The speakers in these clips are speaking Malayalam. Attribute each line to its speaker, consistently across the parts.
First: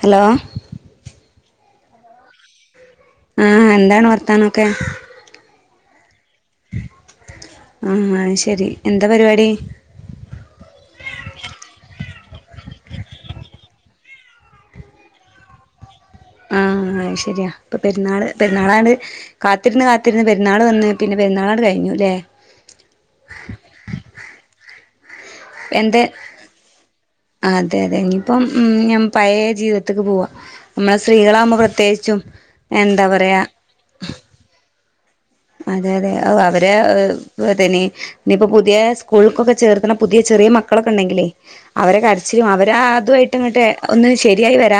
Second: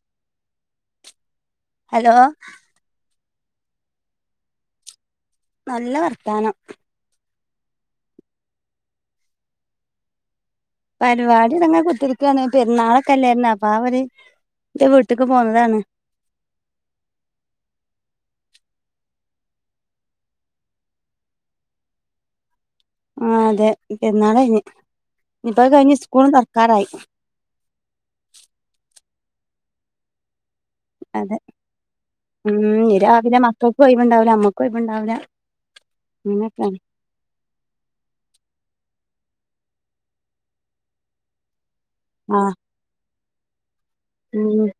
Speaker 1: ഹലോ
Speaker 2: ഹലോ
Speaker 1: ആ എന്താണ് വർത്താനൊക്കെ
Speaker 2: നല്ല വർത്താനം
Speaker 1: ആ ശരി എന്താ പരിപാടി
Speaker 2: പരിപാടി ഇതങ്ങനെ ൻ്റെ വീട്ടുക്ക് പോന്നതാണ്
Speaker 1: ആ ശരിയാ ഇപ്പൊ പെരുന്നാള് പെരുന്നാളാണ്ട് കാത്തിരുന്ന് കാത്തിരുന്ന് പെരുന്നാൾ വന്ന് പിന്നെ പെരുന്നാളാണ് കഴിഞ്ഞു അല്ലേ
Speaker 2: ആ അതെ പെരുന്നാള് കഴിഞ്ഞ് ഇനിയിപ്പോ അത് കഴിഞ്ഞ്
Speaker 1: എന്ത
Speaker 2: സ്കൂളും തുറക്കാറായി
Speaker 1: അതെ അതെ ഇനിയിപ്പം ഉം ഞ പഴയ ജീവിതത്തക്ക് പോവാക
Speaker 2: അതെ ഉം
Speaker 1: എന്താ
Speaker 2: രാവിലെ
Speaker 1: പറയാ
Speaker 2: മക്കൾക്കും ഒയിവുണ്ടവില്ല അമ്മക്കും ഒയിവ്ണ്ടാവില്ല
Speaker 1: അതെ അതെ ഓ അവര് തനി ഇനിയിപ്പോ പുതിയ സ്‌കൂൾക്കൊക്കെ ചേർത്തണ പുതിയ ചെറിയ മക്കളൊക്കെ ഉണ്ടെങ്കിലേ അവരെ
Speaker 2: ആ
Speaker 1: കരച്ചിലും അവര് അതു അ ഇട്ടങ്ങിട്ട്
Speaker 2: ഉം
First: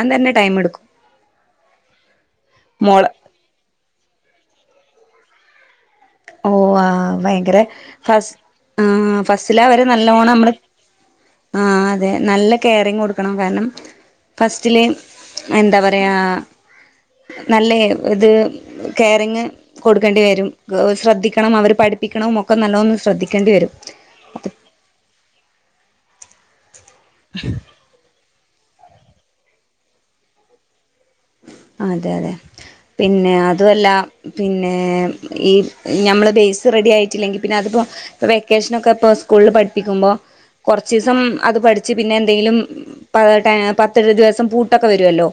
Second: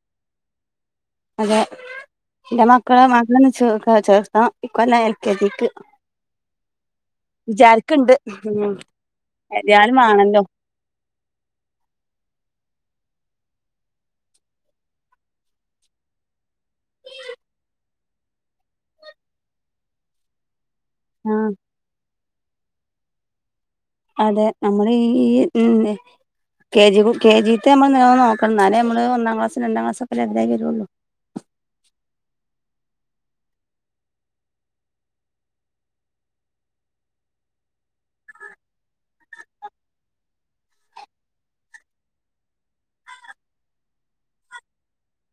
Speaker 2: അതെ ഇന്റെ മക്കളെ
Speaker 1: മോള്
Speaker 2: [unintelligible] ചെ ചേർത്തണം ഇക്കൊല്ലം എൽ കെ ജീ ക്ക്
Speaker 1: ഓ ആ ഭയങ്കര ഫസ്
Speaker 2: ഉം
Speaker 1: ആ ഫസ്റ്റിലെ അവരെ
Speaker 2: ഏതായാലും
Speaker 1: നല്ലോണം
Speaker 2: വാണല്ലോ
Speaker 1: നമ്മള് ആ അതെ നല്ല കെയറിങ്ങ് കൊടു ണം കാരണം ഫസ്റ്റ്ലെ എന്താ പറയാ നല്ല ഇത് കെയറിങ്ങ് കൊടുക്കേണ്ടിവരും
Speaker 2: ആ
Speaker 1: ശ്രദ്ധിക്കണം അവര് പഠിപ്പിക്ക് ണവും ഒ ക്കെ നല്ലൊന്ന് ശ്രദ്ധിക്കേണ്ടിവരും
Speaker 2: അതെ നമ്മള് ഈ ഉം കെ ജി കു കെ ജിത്തെ നമ്മള് നല്ലോണം നോ കണം എന്നാലേ നമ്മള് ഒന്നാം ക്ലാസ് രണ്ടാം ക്ലാസ് ഒക്കെ ലെവലായി വരുള്ളൂ
Speaker 1: അതെ അതെ പിന്നെ അതു പല്ല പിന്നെ ഈ ഞമ്മള് ബേസ് റെഡി ആയിട്ടില്ലെങ്കി പിന്നെ അതിപ്പോ ഇപ്പ വെക്കേഷനൊക്കെ ഇപ്പ സ്കൂളിൽ പഠിപ്പിക്കുമ്പോ കൊറച്ചീസം അത് പഠിച്ച് പിന്നെ എന്തെങ്കിലും പത്തെഴു ദിവസം പൂട്ടൊക്കെ വരുല്ലോ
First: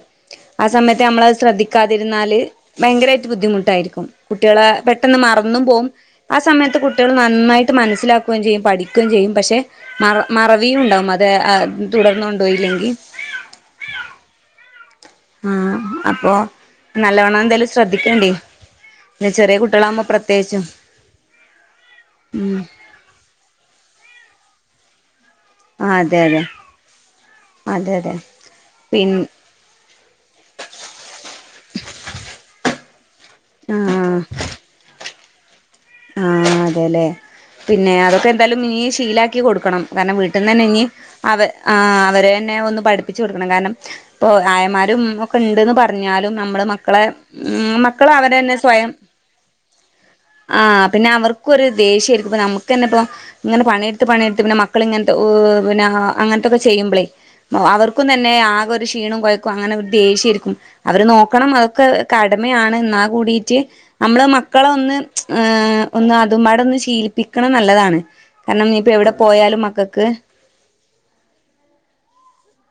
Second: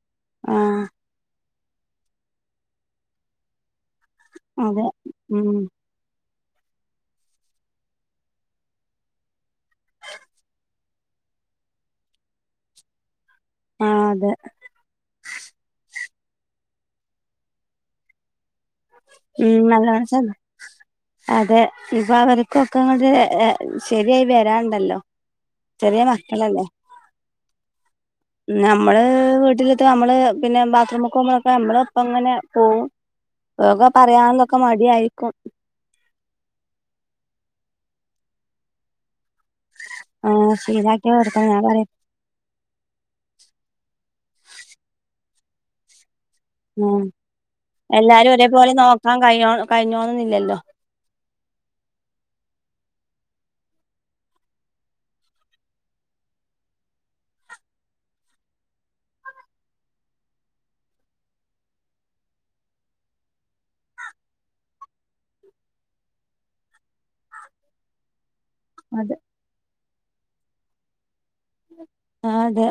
Speaker 1: ആ സമയത്ത് നമ്മളത് ശ്രെദ്ധി കാതിരുന്നാല് ഭയങ്കരായിട്ട് ബുദ്ധിമുട്ടായിരിക്കും കുട്ടികളെ
Speaker 2: അതെ
Speaker 1: പെട്ടെന്ന്
Speaker 2: ഉം
Speaker 1: മറന്നും പോകും ആ സമയത്ത് കുട്ടികൾ നന്നായിട്ട് മനസ്സിലാക്കുകയും ചെയ്യും പഠിക്കുകയും ചെയ്യും പക്ഷെ മറ മറവിയും ഉണ്ടാവും അത് തുടർന്ന് കൊണ്ടുപോയില്ലെങ്കി
Speaker 2: ആ അതെ
Speaker 1: ആ അപ്പൊ നല്ലവണം എന്തായാലും ശ്രദ്ധിക്കണ്ടീ
Speaker 2: ഉം നല്ല ശ്രദ് അതെ ഇപ്പൊ
Speaker 1: ഉം
Speaker 2: അവർക്കൊക്കെ അങ്ങോട്ട് ശരിയായി വരാ ണ്ടല്ലോ
Speaker 1: ആഹ്
Speaker 2: ചെറിയ
Speaker 1: അതെ അതെ
Speaker 2: മക്കളല്ലേ
Speaker 1: അതെ അതെ
Speaker 2: നമ്മള്
Speaker 1: പിൻ
Speaker 2: വീട്ടിലെത്തെ നമ്മള് പിന്നെ ബാത്റൂമ്ക്കോവുമ്പളൊക്കെ നമ്മള് ഒപ്പ അങ്ങനെ പോകും [unintelligible] ക്കേ
Speaker 1: ആഹ്
Speaker 2: പറയാനും ഇതൊക്കെ മടിയായി കും
Speaker 1: ആ അതെല്ലെ പിന്നെ അതൊക്കെ എന്തായാലും നീ ശീലാ ക്കി കൊടുക്കണം കാരണം
Speaker 2: ആ
Speaker 1: വീട്ടിന്ന് തന്നെ ഇനിയും
Speaker 2: ശീലാക്കി
Speaker 1: അവ
Speaker 2: കൊടുക്കണം ഞാൻ പറയും
Speaker 1: അവര ന്നെ ഒന്ന് പഠിപ്പിച്ച് കൊടുക്കണം കാരണം ഇപ്പൊ ആയമാരും ഒ ക്കൊണ്ട് ന്ന് പറഞ്ഞാൽ
Speaker 2: ഉം എല്ലാരും
Speaker 1: അവരന്നെ
Speaker 2: ഒരേപോലെ നോക്കാൻ കഴിഞ്ഞോ കഴിഞ്ഞോളണംന്നില്ലല്ലോ
Speaker 1: ആ പിന്നെ അവർക്കൊരു ദേഷ്യായിരിക്കും ഇപ്പം നമുക്ക് ന്നെ ഇപ്പോ ഇങ്ങനെ പണിയെടുത്ത് പണിയെടുത്ത് പിന്നെ മക്കൾ ഇങ്ങനത്തെ പിന്ന അങ്ങനത്തെക്കെ ചെയ്യുമ്പളേ അവർക്കും തന്നെ ആകെ ഒരു ക്ഷീണവും കൊയക്കും അങ്ങനെ ഒരു ദേഷ്യ ആയിരിക്കും അവരെ നോക്കണം അതൊക്കെ കടമയാണ് എന്നാ കൂടിട്ട് നമ്മള് മക്കള ഒന്ന് ഹ് ഒന്ന് അതും പാടൊന്ന് ശീലി പ്പിക്കണത് നല്ലതാണ് കാരണം ഇനിപ്പം എവിടെ
Speaker 2: അതെ
Speaker 1: പോയാലും മക്കൾക്ക്
Speaker 2: ആ അതെ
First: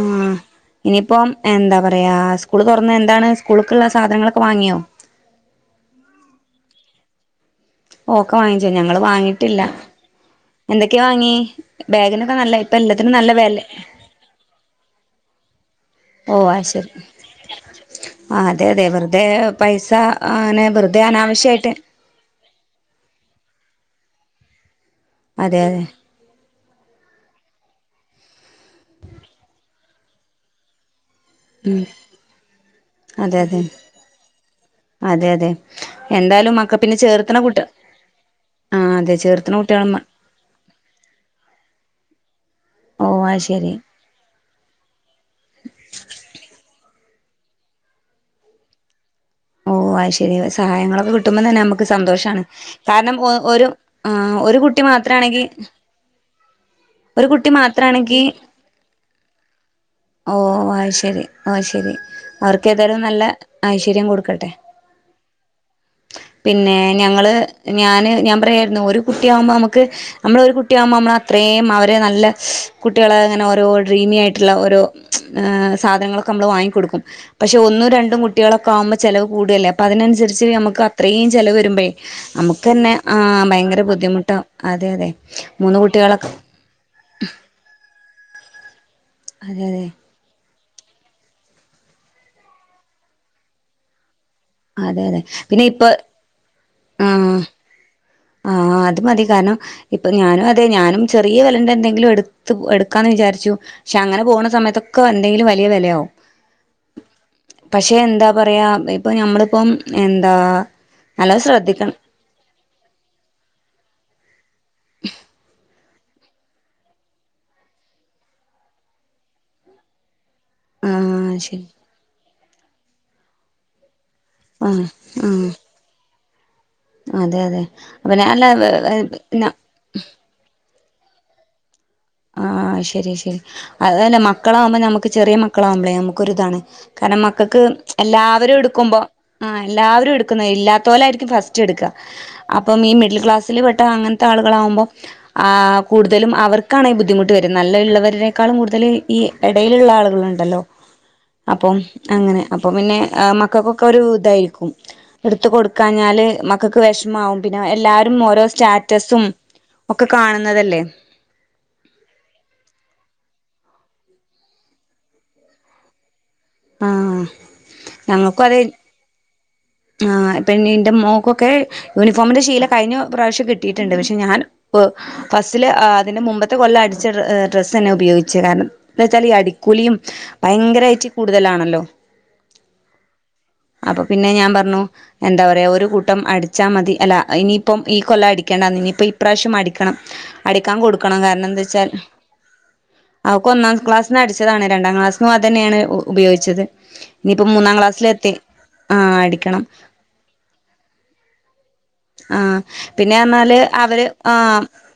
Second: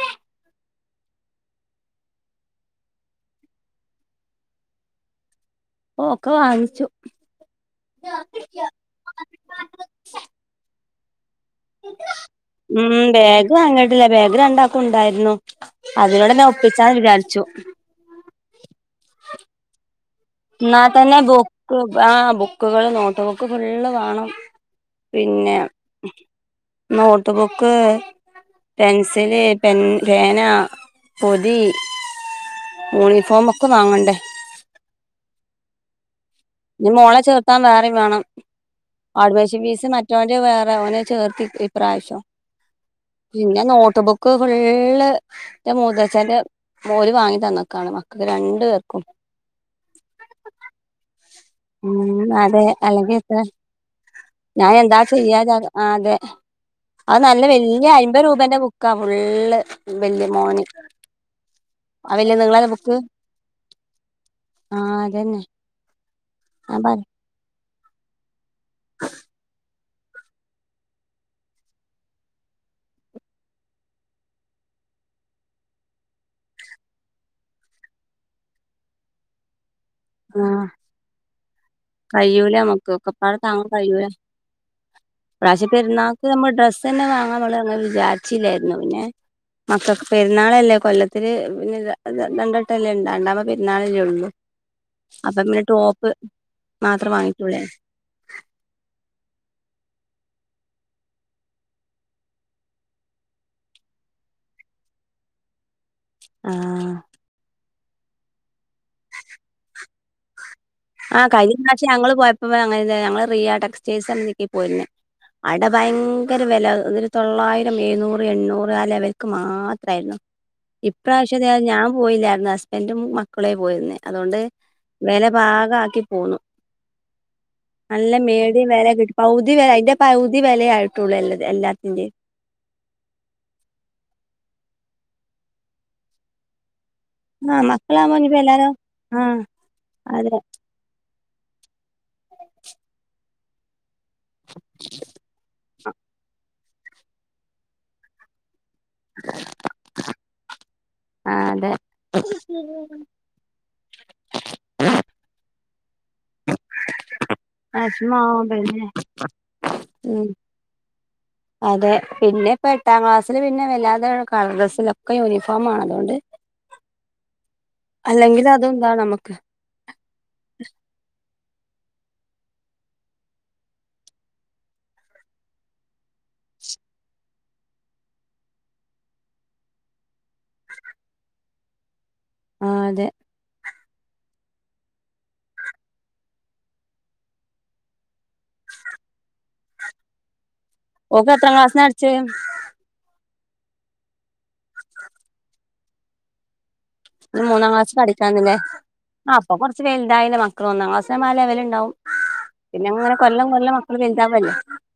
Speaker 1: ആഹ് ഇനിയിപ്പം എന്താ പറയാ സ്കൂള് തൊറന്ന് എന്താണ് സ്കൂള്ക്കുള്ള സാധനങ്ങളൊക്കെ വാങ്ങിയോ
Speaker 2: ഒ ഒക്കെ വാങ്ങിച്ചു
Speaker 1: ഓക്കെ വാങ്ങിച്ചോ ഞങ്ങള് വാങ്ങിയിട്ടില്ല എന്തൊ ക്കെ വാങ്ങി ബാഗിനൊക്കെ നല്ല ഇപ്പ
Speaker 2: ഉം
Speaker 1: എല്ലാത്തിനും നല്ല
Speaker 2: ബാഗ്
Speaker 1: വെല
Speaker 2: വാങ്ങിട്ടില്ല ബാഗ് രണ്ടാക്കും ഉണ്ടായിരുന്നു
Speaker 1: ഓ
Speaker 2: അതിനോടന്നെ
Speaker 1: ആ ശരി
Speaker 2: ഒപ്പിച്ചാന്ന് വിചാരിച്ചു
Speaker 1: ആ അതെ അതെ വെർതെ പൈസാ
Speaker 2: ന്നാതന്നെ ബുക്ക് ആ ബുക്കുകള് നോട്ടുബു ക്ക് ഫുള്ള് വാണം പിന്നെ
Speaker 1: അതെ അതെ
Speaker 2: no notebook pencil pen പേന പൊതി
Speaker 1: അതെ അതെ
Speaker 2: യൂണിഫോമൊക്കെ വാങ്ങണ്ടേ
Speaker 1: അതെ അതെ എന്തായാലും മക്ക
Speaker 2: ഇനി
Speaker 1: പിന്നെ
Speaker 2: മോളെ
Speaker 1: ചേർത്തണ
Speaker 2: ചേർത്താൻ
Speaker 1: കുട്ടി
Speaker 2: വേറെം വേണം.
Speaker 1: ആ അതെ
Speaker 2: അട്മിഷ
Speaker 1: ചേർത്തണ
Speaker 2: ഫീസ്
Speaker 1: കുട്ടികള
Speaker 2: മറ്റൊന്റെ വേറെ ഓനെ ചേർത്തി ഇ ഇപ്രാഷ്യം
Speaker 1: ഓ അത്
Speaker 2: പിന്നെ
Speaker 1: ശരി
Speaker 2: നോട്ട് ബുക്ക് ഫുള്ള് ന്റെ മൂത്തചന്റെ ഓര് വാങ്ങി തന്നക്കാണ് മക്കക്ക് രണ്ടു പേർക്കും
Speaker 1: ഓ അ ശരി സഹായങ്ങളൊക്കെ കി ട്ടുമ്പ തന്നെ നമുക്ക്
Speaker 2: ഉം
Speaker 1: സന്തോഷാണ്
Speaker 2: അതെ അല്ലെങ്കി
Speaker 1: കാരണം ഒ
Speaker 2: എത്ര
Speaker 1: ഒരു ആ ഒരു
Speaker 2: ഞാൻ
Speaker 1: കുട്ടി
Speaker 2: എന്താ ചെയ്യാ
Speaker 1: മാത്രാണെങ്കി
Speaker 2: അതെ അത്
Speaker 1: ഒരു
Speaker 2: നല്ല
Speaker 1: കുട്ടി
Speaker 2: വല്യ
Speaker 1: മാത്രാണെങ്കി
Speaker 2: ഐമ്പതുരൂപേന്റെ ബുക്കാ ഫുള്ള് വല്യ
Speaker 1: ഓ
Speaker 2: മോന്
Speaker 1: ആ ശരി ഒശരി
Speaker 2: ആ വല്യ നീളല്ല
Speaker 1: അവർക്ക്
Speaker 2: ബുക്ക്
Speaker 1: ഏതായാലും നല്ല ഐശ്വര്യം കൊട്ക്കട്ടെ
Speaker 2: ആ അതന്നെ
Speaker 1: പിന്നെ
Speaker 2: ഞാൻ പറ
Speaker 1: ഞങ്ങള് ഞാന് ഞാൻ പറയുയാരുന്നു ഒരു കുട്ടിയാമ്പോ നമുക്ക് നമ്മള് ഒരു കുട്ടിയാമ്പോ നമ്മള് അത്രയും അവരെ നല്ല കുട്ടികളെ അങ്ങനെ ഓരോ ഡ്രീമി ആയിട്ടുള്ള ഓരോ സാധനങ്ങളൊക്കെ നമ്മള് വാങ്ങിക്കൊടുക്കും. പക്ഷെ ഒന്നും രണ്ടും കുട്ടികളൊക്കെ ആമ്പോ ചെിലവ് കൂടുഅല്ലേ അ
Speaker 2: ആ
Speaker 1: അതിനനുസരിച്ച് ഞമ ത്രയും ചെലവ് ഇമ്പേ
Speaker 2: കഴിയൂല നമുക്ക്
Speaker 1: നമക്കന്നെ ആ
Speaker 2: ഒക്കെപ്പാടെ താങ്ങാൻ
Speaker 1: ഭയങ്കര
Speaker 2: കഴിയൂല
Speaker 1: ബുദ്ധിമുട്ടാവും. അതെ അതെ
Speaker 2: ഇപ്രാവശ്യം
Speaker 1: മൂന്ന്
Speaker 2: പെരുന്നാൾക്ക്
Speaker 1: കുട്ടികളൊക്ക്
Speaker 2: ച്ചില്ലായിരുന്നു. പിന്നെ മക്കക്ക് പെരുന്നാളല്ലേ.. കൊല്ലത്തില് പിന്നെ ര ര രണ്ടട്ടല്ലേ ഉണ്ടാ ഉണ്ടാ പെരുന്നാളല്ലേ ഒള്ളൂ
Speaker 1: അതെ അതെ പിന്നെ ഇപ്പ
Speaker 2: മാത്രം വാങ്ങിട്ടുള്ളേ
Speaker 1: ആ ആ അത് മതി. കാരണം ഇപ്പൊ ഞാനും അതെ ഞാനും ചെറിയ വെലെൻ്റെ എന്തെങ്കിലും എടുത്ത് പോ എടുക്കാന്ന് വിചാരിച്ചു. ക്ഷെ അങ്ങനെ പോണ സമയത്തൊക്കെ എന്തെങ്കിലും വലിയ വെലയാകും
Speaker 2: ആ
Speaker 1: പക്ഷെ എന്താ പറയാ ഇപ്പൊ ഞമ്മളിപ്പം എന്താ
Speaker 2: ആ
Speaker 1: നല്ലോ
Speaker 2: കഴിഞ്ഞപ്രാവശ്യ
Speaker 1: ശ്രദ്ധിക്കണം
Speaker 2: ഞങ്ങള് പോയപ്പ് പ്പ ഞങ്ങളില്ലേഞങ്ങള് റിയാ ടെക്സ്റ്റൈൽസ [unintelligible] [unintelligible] പോയിരുന്നു. അട ഭയങ്കര വെല ഇതില് തൊള്ളായിരം എഴുന്നൂറ് എണ്ണൂറ് ആ ലെവൽക്ക് മാത്രായിരുന്നു.
Speaker 1: ആഹ്
Speaker 2: ഇപ്രാവശ്യം ഞാൻ
Speaker 1: ശരി
Speaker 2: ഞാൻ പോയില്ലായിരുന്നു ആ സ് എന്റെ മ് മക്കളെ പോയിരുന്നേ അതോണ്ട്
Speaker 1: ആഹ്
Speaker 2: വെല പാ
Speaker 1: ആഹ്
Speaker 2: ക്കി പോന്നു
Speaker 1: അതെ അതെ
Speaker 2: നല്ല
Speaker 1: അപ്പൊ ഞാൻ
Speaker 2: മേടി വെല കിട്ടി പൗവുതി
Speaker 1: അല്ല
Speaker 2: വില അതിന്റെ പൗവുതി വെലെ ആയു ട്ടുള്ളല്ലത് എല്ലാ
Speaker 1: ആ ആ ശരി ശരി അത് തന്നെ മ ക്കളാവുമ്പോ നമ്മക്ക് ചെറിയ മക്കളാവ്മ്പളേ നമ്മുക്കൊരുതാണ് കാരണം മക്കൾക്ക്
Speaker 2: ആഹ് മക്കളാവുമ്പോ ഇനിപ്പോ
Speaker 1: എല്ലാവരും
Speaker 2: എല്ലാരും
Speaker 1: എടുക്കുമ്പോ
Speaker 2: ആഹ്
Speaker 1: ആ എല്ലാവരും
Speaker 2: അതെ
Speaker 1: എടുക്കുന്നേ ഇല്ലാതോലായിരി ക്കും ഫസ്റ്റ് എടുക്കാ അപ്പം ഈ മിഡിൽ ക്ലാസ് [unintelligible] ത്ത അങ്ങനത്തെ ആളുകളാവുമ്പോ ആ കൂടുതലും അവർ ക്കണേ ബദ്ധിമുട്ട് വര് നല്ല ഇള്ളവരേക്കാള്ളും കൂടു തല് ഈ എടയിലുള്ള ആളുകളാണ് ണ്ടല്ലോ
Speaker 2: ആഹ് അതെ
Speaker 1: അപ്പം അങ്ങനെ അപ്പൊ പിന്നെ ആ മക്കക്കൊക്കെ ഒരു ഇതായിരിക്കും എടുത്തു കൊടു ക്കാഞ്ഞാല് മക്കക്ക് വെഷ്മാവും പിന്നെ എല്ലാരും ഓരോ
Speaker 2: വെഷമാവും പിന്നെ
Speaker 1: സ്റ്റാറ്റസും ഒക്കെ
Speaker 2: ഉം
Speaker 1: കാണുന്നതല്ലേ
Speaker 2: അതെ പിന്നെ ഇപ്പ എട്ടാം ക്ലാസ്സില് പിന്നെ വല്ലാതെ കളർ ഡ്രസ്സില്ല ഒക്കെ യൂണിഫോമാണ് അതോണ്ട്
Speaker 1: ആഹ് ഞങ്ങക്കു
Speaker 2: അല്ലെങ്കിൽ
Speaker 1: അതേ
Speaker 2: അതും ഇതാണ് നമുക്ക്
Speaker 1: ആ പിന്നെ ന്റെ മോക്കൊക്കെ യൂണിഫോമിൻ്റെ ശീല കഴിഞ്ഞ പ്രാവശ്യം കിട്ടിട്ട്ണ്ട് പക്ഷെ ഞാൻ പ്പ് ഫസ്റ്റില് അ അതിന്റെ മുമ്പത്തെ കൊല്ലം അടിച്ച ഡ്ര ഏഹ് ഡ്രസ്സന്നെ ഉപയോഗിച്ച് കാരണം ന്താ വെച്ചാൽ ഈ അടിക്കൂലിയും ഭയങ്കരായിട്ട് കൂടുതലാണല്ലോ
Speaker 2: ആ അതെ
Speaker 1: അപ്പൊ പിന്നെ ഞാൻ പറഞ്ഞു എന്താ പറയാ ഒരു കൂട്ടം അടിച്ചാ മതി അല്ല ഇനിയിപ്പം ഈ കൊല്ലടിക്കണ്ടന്ന് ഇനിയിപ്പ ഇ പ്രാവശ്യം അടിക്കണം അടിക്കാൻ കൊടുക്കണം
Speaker 2: ഓക്ക്
Speaker 1: കാരണം
Speaker 2: എത്രാം ക്ലാസ്സിനാ
Speaker 1: എന്തച്ചാൽ
Speaker 2: അടിച്ചേ
Speaker 1: അവക്ക് ഒന്നാം ക്ലാസ്സിന് അടിച്ചതാണ് രണ്ടാം ക്ലാസ്സിനുമതന്നെയാണ് ഉപയോഗിച്ചത്
Speaker 2: ഇനി
Speaker 1: ഇനിയിപ്പോ
Speaker 2: മൂന്നാം ക്ലാസ്സിൽ
Speaker 1: ക്ലാസ്സിലെത്തി
Speaker 2: അടിക്കാണ്ട്ലെ
Speaker 1: ആഹ്
Speaker 2: ആ അപ്പൊ
Speaker 1: അടിക്കണം
Speaker 2: കുറച്ച് വെൽതായില്ലേ മക്കള് ഒന്നാംക്ലാസ് ആവുമ്പോ ആ ലെവല് ഉണ്ടാവൂ
Speaker 1: ആ പിന്നെ പറഞ്ഞാല് അവര് ആ
Speaker 2: വലുതാവല്ലേ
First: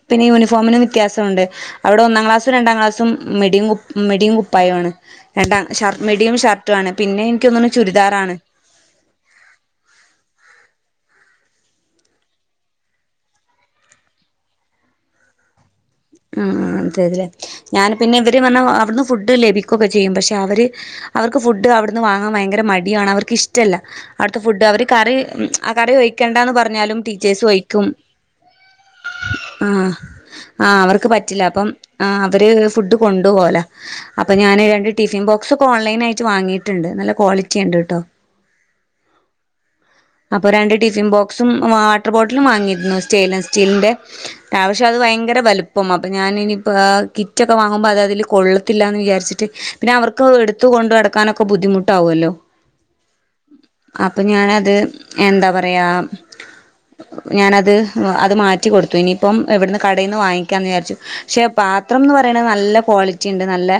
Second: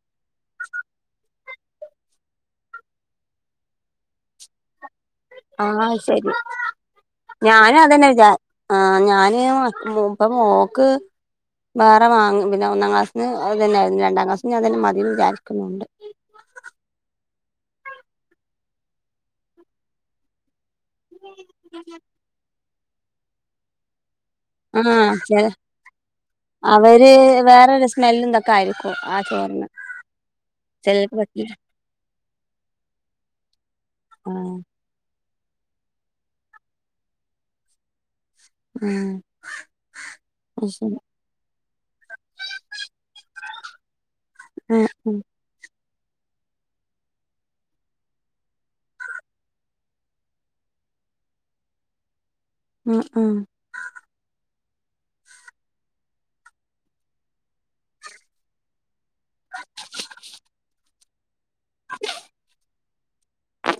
Speaker 1: പിന്നെ യൂണിഫോമിന് വ്യത്യാസോണ്ട് അവടെ ഒന്നാം ക്ലാ സ്സും രണ്ടാം ക്ലാസ്സും മിഡിയും കു ഉം മിഡിയും കുപ്പായു ആണ് രണ്ടാം
Speaker 2: ആ
Speaker 1: ഷർട്ട്
Speaker 2: ശരി
Speaker 1: മിടിയും ഷർട്ടും ആണ് പിന്നെ എനിക്ക് തോന്നുന്നു
Speaker 2: ഞാനതന്നെ വിചാ
Speaker 1: ചുരിദാറാണ്
Speaker 2: ആ ഞാന് ഇ ഇപ്പ മോക്ക് വേറെ വാങ്ങും പിന്നെ ഒന്നാം ക്ലാസ്സിന് അത് തന്നേയിരുന്നു രണ്ടാം ക്ലാസ്സിന് അതന്നെ മതിന്ന് വിചാരിക്കുന്നുണ്ട്
Speaker 1: ഉം ഉം [unintelligible] ഞാന് പിന്നെ ഇവര് പറഞ്ഞാ അവിടുന്ന് ഫുഡ് ലഭിക്കൊക്കെ ചെയ്യും പക്ഷെ അവര് അവർക്ക് ഫുഡ് അവിടുന്ന് വാങ്ങാൻ ഭയങ്കര മ ടിയും ആണ് അവർക്ക് ഇഷ്ടല്ല അവിട്ത്തെ ഫുഡ് അവര്
Speaker 2: ആഹ്
Speaker 1: കറി
Speaker 2: ചെ
Speaker 1: ഉം ആ കറി ഒഴിക്കണ്ടാന്ന് പറഞ്ഞാലും
Speaker 2: അവര്
Speaker 1: ടീച്ചേഴ്സ് ഒഴിക്കും
Speaker 2: വേറൊരു സ്മെല്ലും ഇതൊക്കെ ആയിരിക്കും ആ ചോറിന്
Speaker 1: ആ ആ അവർക്ക് പറ്റില്ല അപ്പം ആ അവര് ഫുഡ് കൊണ്ടു പോവലാ, അപ്പൊ
Speaker 2: ആഹ്
Speaker 1: ഞാന് രണ്ട് ടി ഫിൻ ബോക്സൊക്കെ ഓൺലൈനായിറ്റ് വാങ്ങിയിട്ട്ണ്ട് നല്ല ക്വാളിറ്റിണ്ട് ട്ടോ
Speaker 2: ആഹ്
Speaker 1: അപ്പൊ
Speaker 2: അത്
Speaker 1: രണ്ട്
Speaker 2: ശരി
Speaker 1: ടിഫിൻ ബോക്സും വാട്ടർ ബോട്ടിലും വാങ്ങിയിര്ന്നു, സ്റ്റൈൻലെസ്സ് സ്റ്റീൽന്റെ അത്
Speaker 2: ഉം
Speaker 1: പക്ഷേ
Speaker 2: ഉം
Speaker 1: വയങ്ക എലുപ്പം അപ്പൊ ഞാാനിനിപ്പൊ കിറ്റൊക്കെ വാങ്ങുമ്പൊ അത് അതില് കൊള്ളത്തില്ലാന്ന് വിചാരിച്ചിട്ട് പിന്നെ അവർക്ക് എടുത്തു കൊണ്ട് നടക്കാനൊക്കെ ബുദ്ധിമുട്ടാവോല്ലോ
Speaker 2: ഉം ഉം
Speaker 1: അപ്പം ഞാനത് ത് എന്താ പറയാ ഞാനത് ഹ അത് മാറ്റി കൊടുത്തു, ഇനിയിപ്പം എവിട്ന്ന് ക ടേന്ന് വാങ്ങിക്കാന്ന് വിചാരിച്ചു പക്ഷെ പാത്രന്ന് പറയണത് നല്ല ക്വാളിറ്റിണ്ട് നല്ല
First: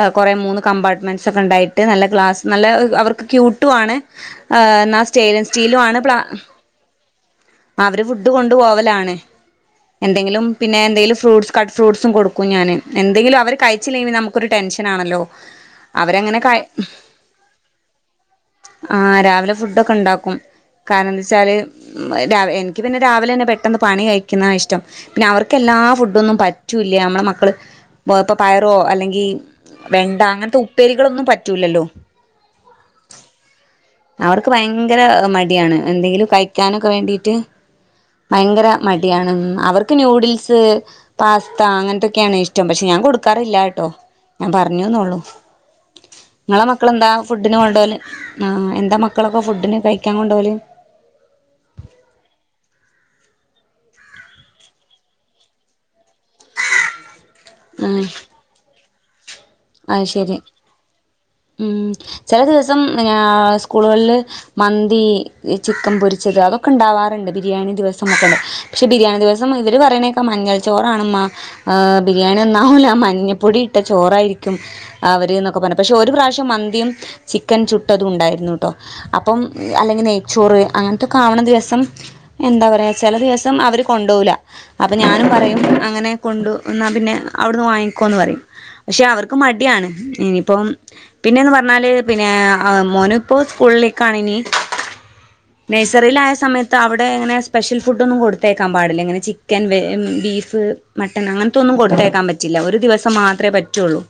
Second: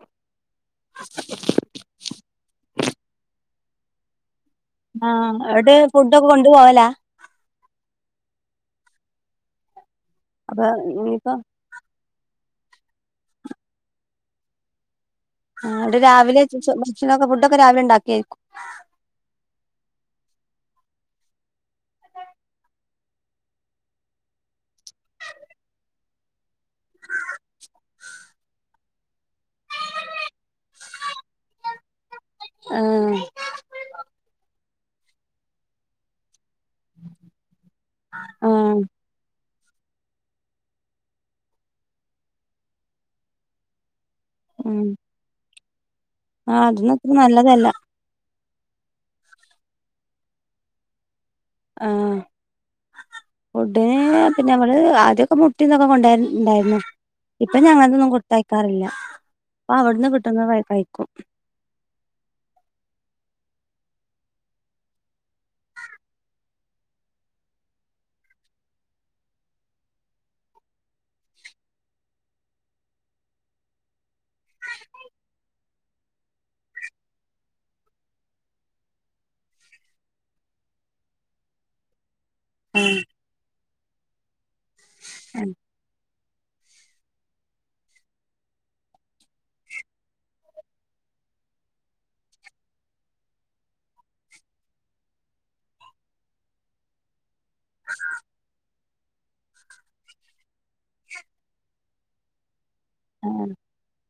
Speaker 1: അ കൊറേ മൂന്ന് കമ്പാർട്ട്മെന്റ്സ് ഒക്കെ ഉണ്ടായിട്ട് നല്ല ഗ്ലാസ് നല്ല ഹ് അവർക്ക് ക്യൂട്ടു ആണ് എന്നാൽ
Speaker 2: ആ
Speaker 1: സ്റ്റെയിൻലെസ്
Speaker 2: അവിടെ
Speaker 1: സ്റ്റീലും ആണ് പ്ലാ
Speaker 2: ഫുഡോക്കെ കൊണ്ട് പോവലാ?
Speaker 1: അവര് ഫുഡ് കൊണ്ടു പോവലാണ് എന്തെങ്കിലും
Speaker 2: അപ്പൊ
Speaker 1: പിന്നേന്തേലും
Speaker 2: ഇനിയിപ്പോ
Speaker 1: ഫ്രൂട്സ് കട്ട് ഫ്രൂട്സും കൊടു ക്കും ഞാന് എന്തെങ്കിലും അവര് കഴിച്ചില്ലെങ്ങെ പിന്നെ നമുക്കൊരു ടെൻഷനാണല്ലോ
Speaker 2: ആ എന്നിട്ട് രാവിലെ [unintelligible] ഭക്ഷണൊക്കെ ഫുഡൊക്കെ രാവിലെണ്ടാക്കി അയക്കും
Speaker 1: കും കാരണെന്തെച്ചാല് ഉം [unintelligible] രാവ് എനിക്ക് പിന്നെ രാവിലെന്നെ പെട്ടെന്ന് പണി കഴിക്കുന്നാ ഇഷ്ടം, പിന്നെ അവർക്കെല്ലാ ഫുഡൊന്നും പറ്റൂല്യ നമ്മളെ മക്കള് ബോ ഇപ്പൊ പയറോ അല്ലെങ്കി വെണ്ട അങ്ങൻത്തെ ഉപ്പേരികളൊന്നും പറ്റൂല്ലല്ലോ
Speaker 2: ആഹ്
Speaker 1: അവർക്ക് ഭയങ്കര മടിയാണ് എന്തെങ്കിലു കൈ ക്കാനൊക്കെ വേണ്ടീട്ട് ഭയങ്കര
Speaker 2: ആഹ്
Speaker 1: മടിയാണ് എന്നാ അവർക്ക് ന്യുഡിൽസ് പാസ്ത അങ്ങൻത്തൊക്കെയാണ് ഇഷ്ടം, പക്ഷെ ഞാൻ കൊടുക്കാറില്ലാ ട്ടോ ഞാൻ
Speaker 2: ഉം
Speaker 1: പറഞ്ഞൂന്നൊള്ളൂ ങ്ങളെ
Speaker 2: ആഹ് അതൊന്നും
Speaker 1: മക്കളെന്താ
Speaker 2: അത്ര
Speaker 1: ഫുഡിന്
Speaker 2: നല്ലതല്ല
Speaker 1: കൊണ്ടോല്? ആ എന്താ മക്കളൊക്കെ ഫുഡിന് കഴിക്കാൻ കൊണ്ടോല്
Speaker 2: ആ ഫുഡിന് പിന്നെ മ്മള് ആദ്യോക്കെ മുട്ടേം ഇതൊക്കെ കൊണ്ടവല് ണ്ടായിരുന്ന് ഇപ്പ ഞങ്ങൾ തൊന്നും കൊടുത്തയ്ക്കാറില്ല
Speaker 1: അഹ് ശരി ഉം ചെല ദിവസം ഞാ സ്കൂളുകളില് മന്തി ചിക്കൻ പൊരിച്ചത് അതൊക്കെണ്ടാവാറ്ണ്ട് ബിരിയാണി ദിവസംക്കെണ്ട് പക്ഷെ ബിരിയാണി ദിസം ഇവർ പറയണേക്കാ മഞ്ഞൾ ചോറണ് മ്മാ എ ബിരിയാണി ഒന്നാവൂല മഞ്ഞപ്പൊടി ഇട്ട ചോറായിരി അവര് ന്നൊക്കെ പറാ പക്ഷെ ഒരു പ്രാവശ്യം മന്തിയും ചിക്കൻ ചുട്ടതും ഉണ്ടായിരുന്നുട്ടോ അപ്പം അല്ലെങ്കിൽ നെയ്ച്ചോറ് അങ്ങനത്തൊക്കെ ആവണ ദിവസം എന്താ പറയാ ചെല ദിവസം അവര് കൊണ്ടൂല അപ്പൊ ഞാനും
Speaker 2: ആഹ്
Speaker 1: പറയും അങ്ങനെ കൊണ്ടു എന്നാ പിന്നെ അവിടുന്ന് വാങ്ങിക്കോന്ന് പറയും പക്ഷെ അവർ ക് മടിയാണ് ഇനിയിപ്പം പിന്നെന്ന് പറഞ്ഞാല് പിന്നെ മോനു ഇപ്പോ സ്കൂളിലേക്കാണ് ഇനി നഴ്സറിയിലായ സമയത്ത് അവിടെ ഇങ്ങനെ സ്പെഷ്യൽ ഫുഡ്‌ ഒന്നും കൊടുത്തേക്കാം പാടില്ലിങ്ങനെ ചിക്കൻ ബേ ബീഫ് മട്ടൻ അങ്ങനത്തൊന്നും കൊടുത്തേക്കാൻ പറ്റില്ല ഒരു ദിവസം മാത്രമേ
Speaker 2: ആഹ്
Speaker 1: പറ്റുള്ളൂ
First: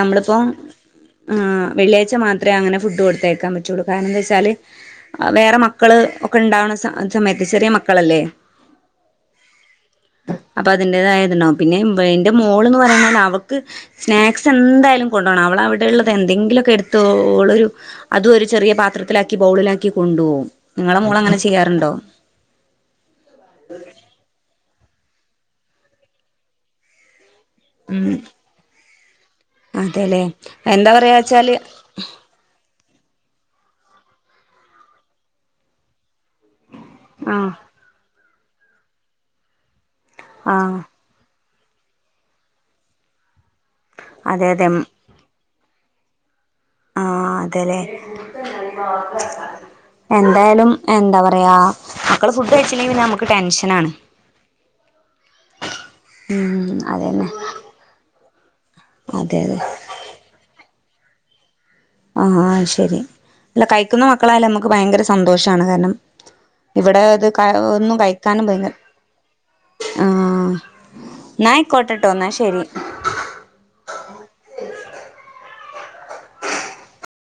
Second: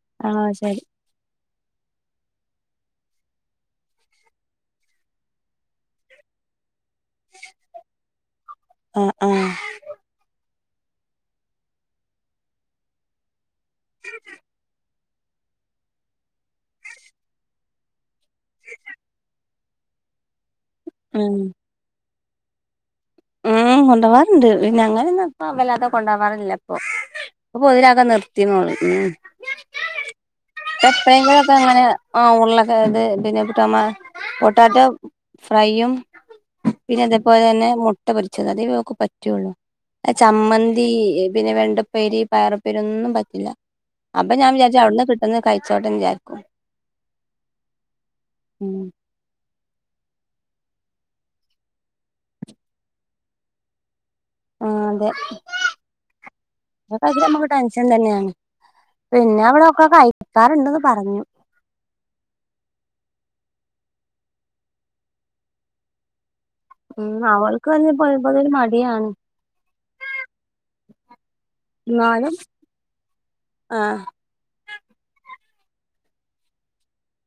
Speaker 1: നമ്മള് ഇപ്പം
Speaker 2: ആഹ് ശരി
Speaker 1: ആ വെള്ളിയാഴ്ച്ച മാത്രമേ അങ്ങനെ ഫുഡ് കൊടുത്തേയക്കാൻ പറ്റുള്ളൂ കാരണം എന്താന്ന് വെച്ചാല് വേറെ മക്കള് ഒക്കെ ഇണ്ടാവുന്ന അത് സമയത്ത് ചെറിയ മക്കളല്ലേ
Speaker 2: ആഹ് ആഹ്
Speaker 1: അപ്പ അതിന്റെതായിരുന്നു പിന്നെ എൻ്റെ മോളന്ന് പറയുന്നേനവെക്ക് സ്നാക്സ് എന്തായാലും കൊണ്ടോണം അവള അവിടെയള്ളത് എന്തെങ്കിലുക്കെ എടുത്ത് ഓളൊരു അതും ഒരു ചെറിയ പാത്രത്തിലാക്കി ബൗളിലാക്കി കൊണ്ടുപോകും നിങ്ങളെ
Speaker 2: ഉം
Speaker 1: മൂളങ്ങനെ ചെയ്യാറുണ്ടോ
Speaker 2: ഉം കൊണ്ടോവാറുണ്ട് പിന്നഞങ്ങ ന്നപ്പ വല്ലാതെ കൊണ്ടാവാറില്ല ഇപ്പൊ അപ്പൊതിലൊക്കെ നിർത്തി നോളി ഉ
Speaker 1: അതെല്ലേ എന്താ
Speaker 2: എപ്പഴെങ്കിലുംഒക്കെ
Speaker 1: പറയാച്ചാല്
Speaker 2: അങ്ങനെ ആ ഉള്ള അതത് പിന്നെ ഡോമ പൊട്ടാറ്റോ ഫ്രൈയും പിന്നെ
Speaker 1: ആഹ്
Speaker 2: അതേപോലെതന്നെ മൂ പൊരിച്ചത് അതേ ഓക്ക് പറ്റുള്ളൂ ആ
Speaker 1: ആഹ്
Speaker 2: ചമ്മന്തി പിന്നെ വെണ്ടപ്പേരി പയറപ്പേരി ഒന്നും പറ്റില്ല അപ്പ
Speaker 1: അതെ
Speaker 2: ഞാൻ
Speaker 1: അതെ
Speaker 2: വിചാരിച്ച് അവിടുന്ന് കിട്ടുന്ന കഴിച്ചോട്ടെന്ന് വിചാരിക്കും
Speaker 1: ആ അതെല്ലേ
Speaker 2: ഉം
Speaker 1: എന്തായാലും എന്താ പറയാ മക്കള് ഫുഡ് കഴിച്ചില്ലെങ്കി പിന്നെ നമുക്ക് ടെൻഷനാണ്
Speaker 2: ആ അതെ
Speaker 1: ഉം അതന്നെ
Speaker 2: [unintelligible] ടെൻഷൻ തന്നെയാണ്
Speaker 1: അതെ
Speaker 2: പിന്നെ
Speaker 1: അതെ
Speaker 2: അവിളൊക്കെ കഴിക്കാറ്ണ്ട്ന്ന് പറഞ്ഞു
Speaker 1: ആ ശെരി അല്ല കഴിക്കുന്ന മക്കളായാലും നമ്മുക്ക് ഭയങ്കര സന്തോഷാണ് കാരണം ഇവിടെ
Speaker 2: ഉം
Speaker 1: അത് ക
Speaker 2: അവൾക്ക് വന്ന്
Speaker 1: ഒന്നും
Speaker 2: പൊതുവെ
Speaker 1: കഴിക്കാനും
Speaker 2: ഒരു
Speaker 1: [unintelligible]
Speaker 2: മടിയാണ്
Speaker 1: ആഹ് ന്നായ് കേട്ടോട്ടോന്ന
Speaker 2: എന്നാലും
Speaker 1: ശരി
Speaker 2: ആ